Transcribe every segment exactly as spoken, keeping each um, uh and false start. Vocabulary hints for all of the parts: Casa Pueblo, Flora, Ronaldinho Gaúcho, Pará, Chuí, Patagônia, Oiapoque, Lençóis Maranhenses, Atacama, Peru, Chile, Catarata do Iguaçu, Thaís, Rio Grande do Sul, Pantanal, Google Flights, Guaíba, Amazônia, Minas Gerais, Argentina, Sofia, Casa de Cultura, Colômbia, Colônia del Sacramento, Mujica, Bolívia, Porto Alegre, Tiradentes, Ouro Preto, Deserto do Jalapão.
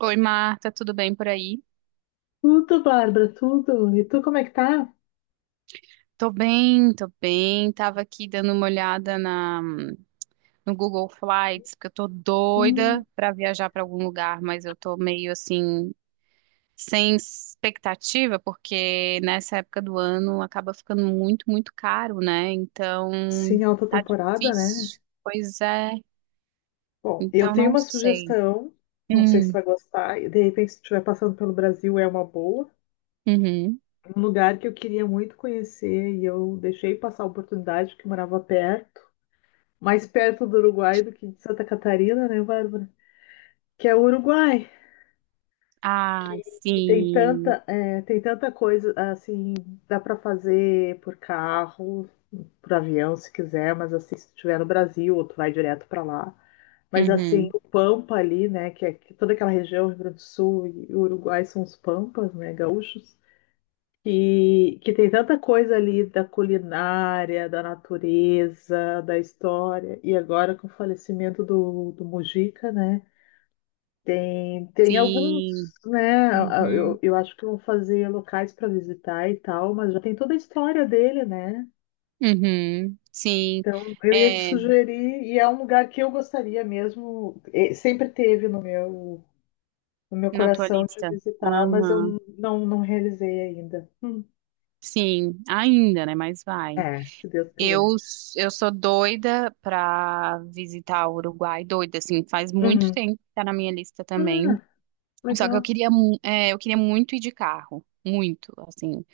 Oi, Marta, tudo bem por aí? Tudo, Bárbara, tudo. E tu, como é que tá? Tô bem, tô bem. Tava aqui dando uma olhada na, no Google Flights, porque eu tô Hum, doida pra viajar pra algum lugar, mas eu tô meio assim, sem expectativa, porque nessa época do ano acaba ficando muito, muito caro, né? Então, sim, alta tá temporada, né? difícil. Pois é. Bom, eu Então, tenho não uma sei. sugestão, não sei se tu Hum, vai gostar, e de repente se tu estiver passando pelo Brasil é uma boa. uhum. Um lugar que eu queria muito conhecer e eu deixei passar a oportunidade porque eu morava perto, mais perto do Uruguai do que de Santa Catarina, né, Bárbara? Que é o Uruguai, Ai, que tem sim. tanta, é, tem tanta coisa, assim, dá para fazer por carro, pro avião se quiser, mas assim, se estiver no Brasil, ou tu vai direto para lá. Mas assim, Uhum. o Pampa ali, né, que é que toda aquela região, Rio Grande do Sul e Uruguai são os Pampas, né, gaúchos, que, que tem tanta coisa ali da culinária, da natureza, da história. E agora com o falecimento do, do Mujica, né, tem, tem alguns, Sim. né, eu, Uhum. eu acho que vão fazer locais para visitar e tal, mas já tem toda a história dele, né. Uhum, sim, Então, eu ia te é, sugerir, e é um lugar que eu gostaria mesmo, e sempre teve no meu, no meu na tua coração de lista. visitar, mas eu Aham, não, não realizei ainda. Hum, sim, ainda, né? Mas vai. é, se Deus quiser. Eu, s- eu sou doida pra visitar o Uruguai, doida, assim, faz muito Uhum. tempo que tá na minha lista também. Ah, Só que eu legal. queria, mu- é, eu queria muito ir de carro, muito, assim.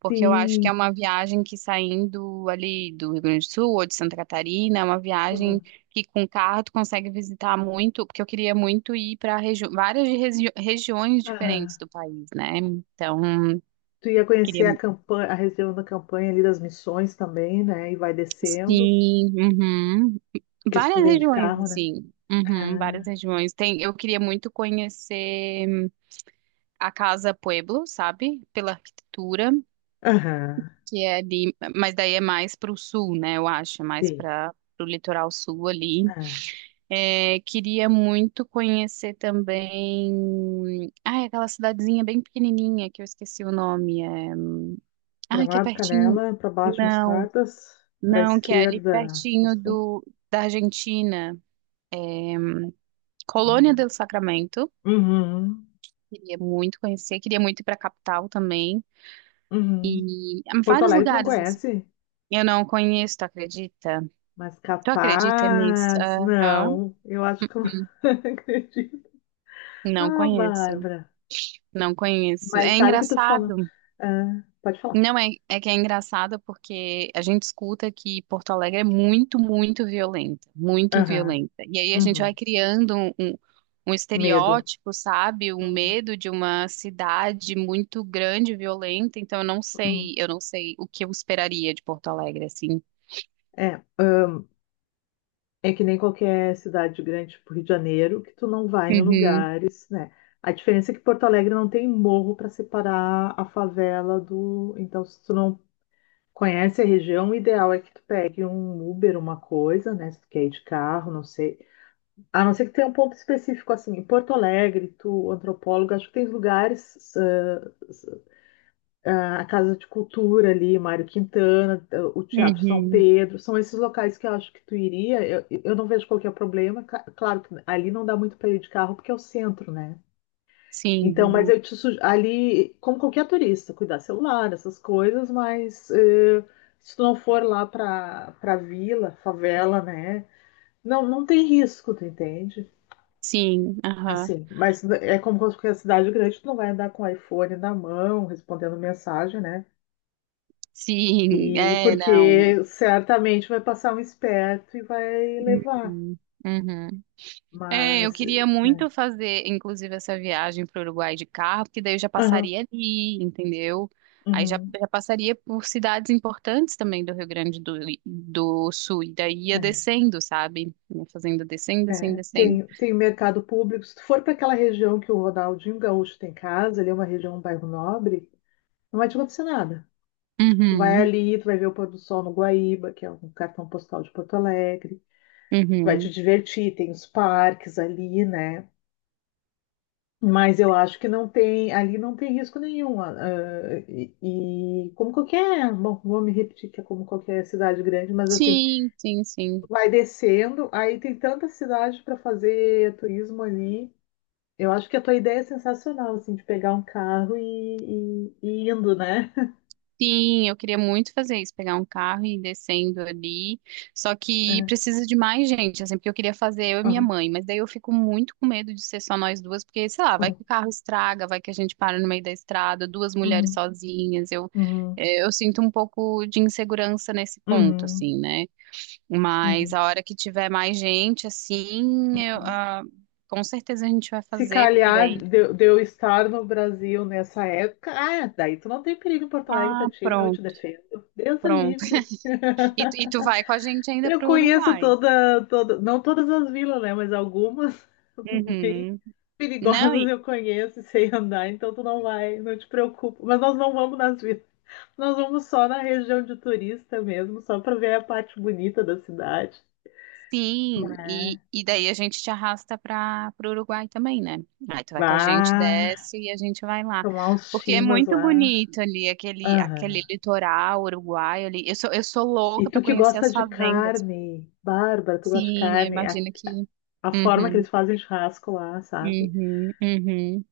Porque eu acho que é Sim. uma viagem que saindo ali do Rio Grande do Sul ou de Santa Catarina, é uma viagem Uhum. que com carro tu consegue visitar muito, porque eu queria muito ir para várias regi- regiões diferentes Ah, do país, né? Então, tu ia queria conhecer a mu- campanha, a região da campanha ali das Missões também, né? E vai descendo, sim, uhum. porque se tu Várias vem de regiões carro, né? assim. Uhum, várias Ah, regiões. Tem, eu queria muito conhecer a Casa Pueblo, sabe? Pela arquitetura. aham, Que é ali, mas daí é mais para o sul, né? Eu acho, é mais sim. para o litoral sul ali. Ah. É, queria muito conhecer também. Ah, aquela cidadezinha bem pequenininha que eu esqueci o nome. É... ah, que é Gramado, pertinho. Canela, para baixo, Não, Mostardas, para não, que é ali esquerda. pertinho Passou? do da Argentina. Colônia Hum. del Sacramento. Uhum, Queria muito conhecer. Queria muito ir para a capital também. uhum. E ah, Porto vários Alegre tu não lugares assim. conhece? Eu não conheço, tu acredita? Mas Tu acredita nisso? capaz, Aham. não. Eu acho que eu não acredito. Não Ah, conheço. Bárbara. Não conheço. Mas É sabe que tu fala. engraçado. Ah, pode falar. Não é, é que é engraçado porque a gente escuta que Porto Alegre é muito, muito violenta, muito Aham, violenta. E aí a gente vai uhum. criando um, um, um Medo. estereótipo, sabe? Um Uhum, medo de uma cidade muito grande, e violenta. Então eu não uhum. sei, eu não sei o que eu esperaria de Porto Alegre, assim. É, ah, é que nem qualquer cidade grande, tipo Rio de Janeiro, que tu não vai em Uhum, lugares, né? A diferença é que Porto Alegre não tem morro para separar a favela do. Então, se tu não conhece a região, o ideal é que tu pegue um Uber, uma coisa, né? Se tu quer ir de carro, não sei. A não ser que tenha um ponto específico, assim, em Porto Alegre, tu, antropólogo, acho que tem lugares, ah, ah, a Casa de Cultura ali, Mário Quintana, ah, o Teatro São uhum. Pedro, são esses locais que eu acho que tu iria. Eu, eu não vejo qualquer problema. Ca- Claro que ali não dá muito para ir de carro, porque é o centro, né? Sim, Então, mas aham. eu te sugiro, ali, como qualquer turista, cuidar celular, essas coisas, mas eh, se tu não for lá para para vila, favela, né? Não, não tem risco, tu entende? Sim, aham. Assim, mas é como qualquer cidade grande, tu não vai andar com o iPhone na mão, respondendo mensagem, né? Sim, E é, não. porque certamente vai passar um esperto e vai levar. Uhum. Uhum. É, eu Mas, queria é. muito fazer, inclusive, essa viagem para o Uruguai de carro, porque daí eu já Aham, passaria ali, entendeu? Aí já, uhum, já passaria por cidades importantes também do Rio Grande do, do Sul, e daí ia é. descendo, sabe? Ia fazendo descendo, descendo, É, descendo. tem, tem o mercado público. Se tu for para aquela região que o Ronaldinho Gaúcho tem casa, ali é uma região, um bairro nobre, não vai te acontecer nada. Tipo, tu vai Uhum. ali, tu vai ver o pôr do sol no Guaíba, que é um cartão postal de Porto Alegre, vai te Uhum. divertir, tem os parques ali, né? Mas eu acho que não tem, ali não tem risco nenhum. Ah, ah, e, e como qualquer, bom, vou me repetir que é como qualquer cidade grande, mas assim, Sim, sim, sim. vai descendo, aí tem tanta cidade para fazer turismo ali. Eu acho que a tua ideia é sensacional, assim, de pegar um carro e, e, e indo, né? Sim, eu queria muito fazer isso, pegar um carro e ir descendo ali. Só que É. precisa de mais gente, assim, porque eu queria fazer eu e minha Aham, mãe, mas daí eu fico muito com medo de ser só nós duas, porque, sei lá, vai aham. que o carro estraga, vai que a gente para no meio da estrada, duas mulheres Uhum, sozinhas. Eu, uhum, eh, Eu sinto um pouco de insegurança nesse ponto, uhum, assim, né? Mas uhum, a hora que tiver mais gente, assim, eu, uhum. ah, com certeza a gente vai Se fazer, porque calhar daí. de, de eu estar no Brasil nessa época, ah, daí tu não tem perigo em Porto Alegre Ah, pra ti, não, eu te pronto, defendo. Deus o pronto. livre. E, tu- e tu vai com a gente ainda Eu pro conheço Uruguai. toda, toda, não todas as vilas, né, mas algumas bem Uhum. Não, perigosas e, eu conheço e sei andar, então tu não vai, não te preocupa. Mas nós não vamos nas vilas. Nós vamos só na região de turista mesmo, só pra ver a parte bonita da cidade. sim, e, É. e daí a gente te arrasta para o Uruguai também, né? Aí tu vai com a gente, Bah, desce e a gente vai lá. tomar uns Porque é chimas muito lá. bonito ali, aquele, aquele Aham. litoral uruguaio ali. Eu sou, eu sou E louca para tu que conhecer gosta as de fazendas. carne, Bárbara, tu gosta de Sim, eu carne, a, imagino que. a forma que Uhum, eles fazem churrasco lá, sabe? uhum, uhum.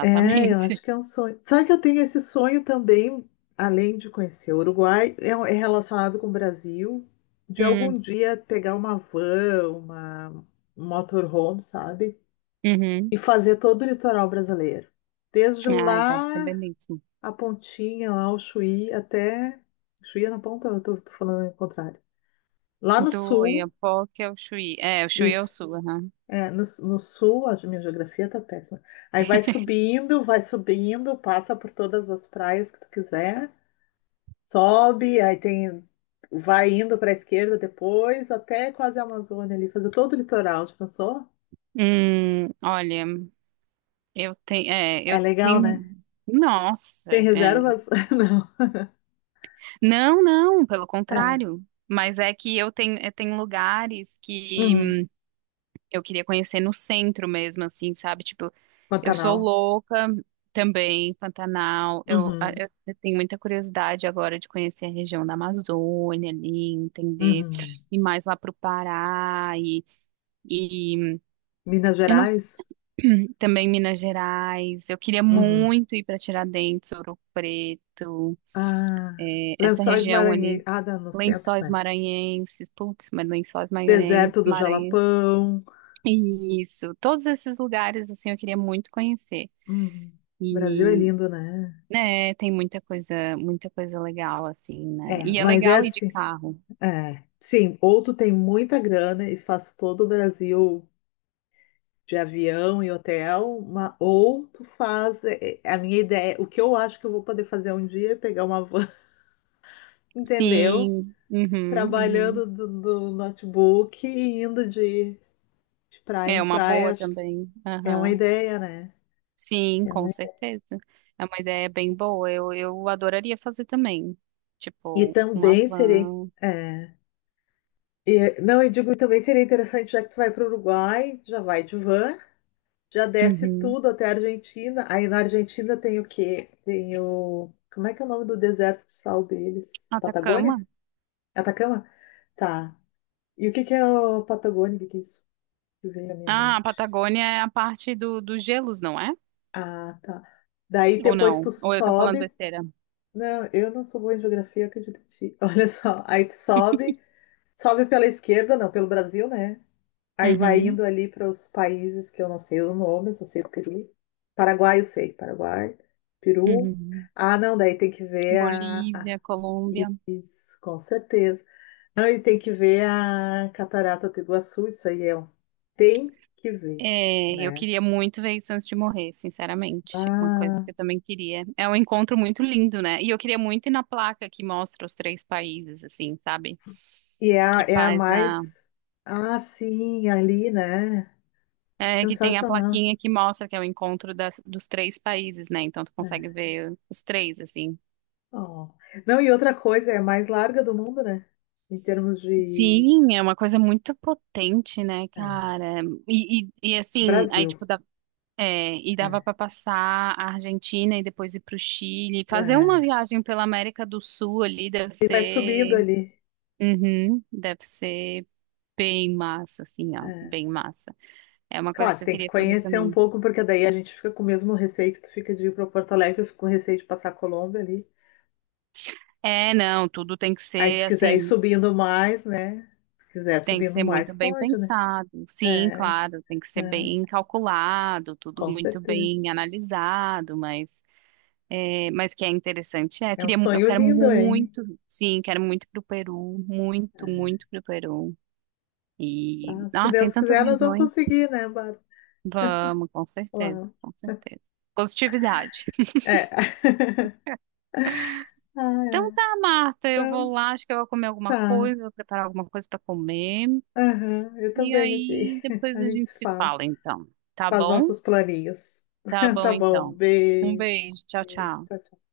É, eu acho que é um sonho. Sabe que eu tenho esse sonho também, além de conhecer o Uruguai, é, é relacionado com o Brasil, de algum Hum, dia pegar uma van, uma um motorhome, sabe? uhum. E fazer todo o litoral brasileiro. Desde Ai, deve ser lá, belíssimo. a pontinha, lá o Chuí, até. Chuí é na ponta, eu tô, tô falando o contrário. Lá no Do sul, Oiapoque ao Chuí. É, o Chuí é o isso. sul, aham. É, no, no sul, a minha geografia tá péssima. Aí vai subindo, vai subindo, passa por todas as praias que tu quiser, sobe, aí tem. Vai indo para a esquerda depois, até quase a Amazônia ali, fazer todo o litoral, já pensou? Hum, olha. Eu tenho, é, É eu legal, né? tenho, nossa, Tem é. reservas? Não. Não, não, pelo É. contrário. Mas é que eu tenho, eu tenho lugares Uhum. que eu queria conhecer no centro mesmo, assim, sabe? Tipo, eu sou Pantanal. louca também, Pantanal. Eu, a- Uhum, eu eu tenho muita curiosidade agora de conhecer a região da Amazônia ali, entender, uhum. e mais lá pro Pará e, e Minas eu não s- Gerais? também Minas Gerais. Eu queria Uhum. muito ir para Tiradentes, Ouro Preto. Ah, Essa Lençóis região Maranhenses. ali, Ah, dá no centro, Lençóis né? Maranhenses, putz, mas Lençóis Deserto Maranhenses, do Maranhenses. Jalapão. Isso, todos esses lugares assim eu queria muito conhecer. Uhum. O Brasil é E lindo, né? né, tem muita coisa, muita coisa legal assim, né? É, E é mas é legal ir de assim. carro. É. Sim, ou tu tem muita grana e faz todo o Brasil de avião e hotel, ma- ou tu faz, é, é, a minha ideia, o que eu acho que eu vou poder fazer um dia é pegar uma van, entendeu? Sim, uhum, uhum. Trabalhando do, do notebook e indo de de praia É em uma praia, boa acho que também. é uma Aham. ideia, né? Sim, É com uma- certeza. É uma ideia bem boa. Eu, eu adoraria fazer também. E Tipo, uma também seria. van. é, e não, eu digo, também seria interessante, já que tu vai para o Uruguai, já vai de van, já desce Uhum. tudo até a Argentina. Aí na Argentina tem o quê? Tem o. Como é que é o nome do deserto de sal deles? Atacama? Patagônia? Atacama? Tá. E o que que é o Patagônia? O que que é isso? Que veio à minha Ah, a mente. Patagônia é a parte do, dos gelos, não é? Ah, tá. Daí Ou depois não? tu Ou eu tô falando sobe. besteira? Não, eu não sou boa em geografia, acredito em ti. Olha só, aí tu sobe. Sobe pela esquerda, não, pelo Brasil, né? Aí vai Uhum, indo ali para os países que eu não sei o nome, só sei do Peru. Paraguai, eu sei. Paraguai, Peru. uhum. Ah, não, daí tem que ver a, a- Bolívia, Colômbia. isso, com certeza. Não, e tem que ver a Catarata do Iguaçu, isso aí é um. Tem que ver, É, eu né? queria muito ver isso antes de morrer, sinceramente. É uma coisa Ah, que eu também queria. É um encontro muito lindo, né? E eu queria muito ir na placa que mostra os três países, assim, sabe? e é a, Que é a faz a. mais. Ah, sim, ali, né? É, que tem a Sensacional. plaquinha que mostra que é o encontro das, dos três países, né? Então tu É. consegue ver os três, assim. Ó. Não, e outra coisa, é a mais larga do mundo, né? Em termos de, Sim, é uma coisa muito potente, né, é, cara? E, e, e, assim, aí Brasil. tipo, dá, é, e dava É, para passar a Argentina e depois ir pro Chile. Fazer uma é. viagem pela América do Sul ali deve E vai subindo ser, ali. uhum, deve ser bem massa, assim, ó, É. bem massa. É uma coisa Claro, que eu tem que queria fazer conhecer um também. pouco, porque daí a gente fica com o mesmo receio que tu fica de ir para Porto Alegre, eu fico com receio de passar a Colômbia ali. É, não, tudo tem que Aí se ser quiser ir assim, subindo mais, né? Se quiser tem que subindo ser mais, muito bem pode, né? pensado. Sim, É, claro, tem que ser é, bem calculado, tudo com muito certeza. bem analisado, mas é, mas que é interessante. É, eu É um queria, mu- eu sonho quero lindo, hein? muito, sim, quero muito pro Peru, muito, É. muito pro Peru. E, Ah, se ah, tem Deus tantas quiser, nós vamos regiões. conseguir, né, Bárbara? Vamos, com certeza, Lá. com certeza. Positividade. É. Ah, Então tá, é. Marta, eu vou Então, lá, acho que eu vou comer alguma tá. coisa, vou preparar alguma coisa para comer. Aham, eu E também aqui. aí depois A a gente gente se se fala. fala, então. Tá Faz bom? nossos planinhos. Tá bom, Tá bom, então. Um beijo. beijo, tchau, Beijo, tchau. tchau, tchau.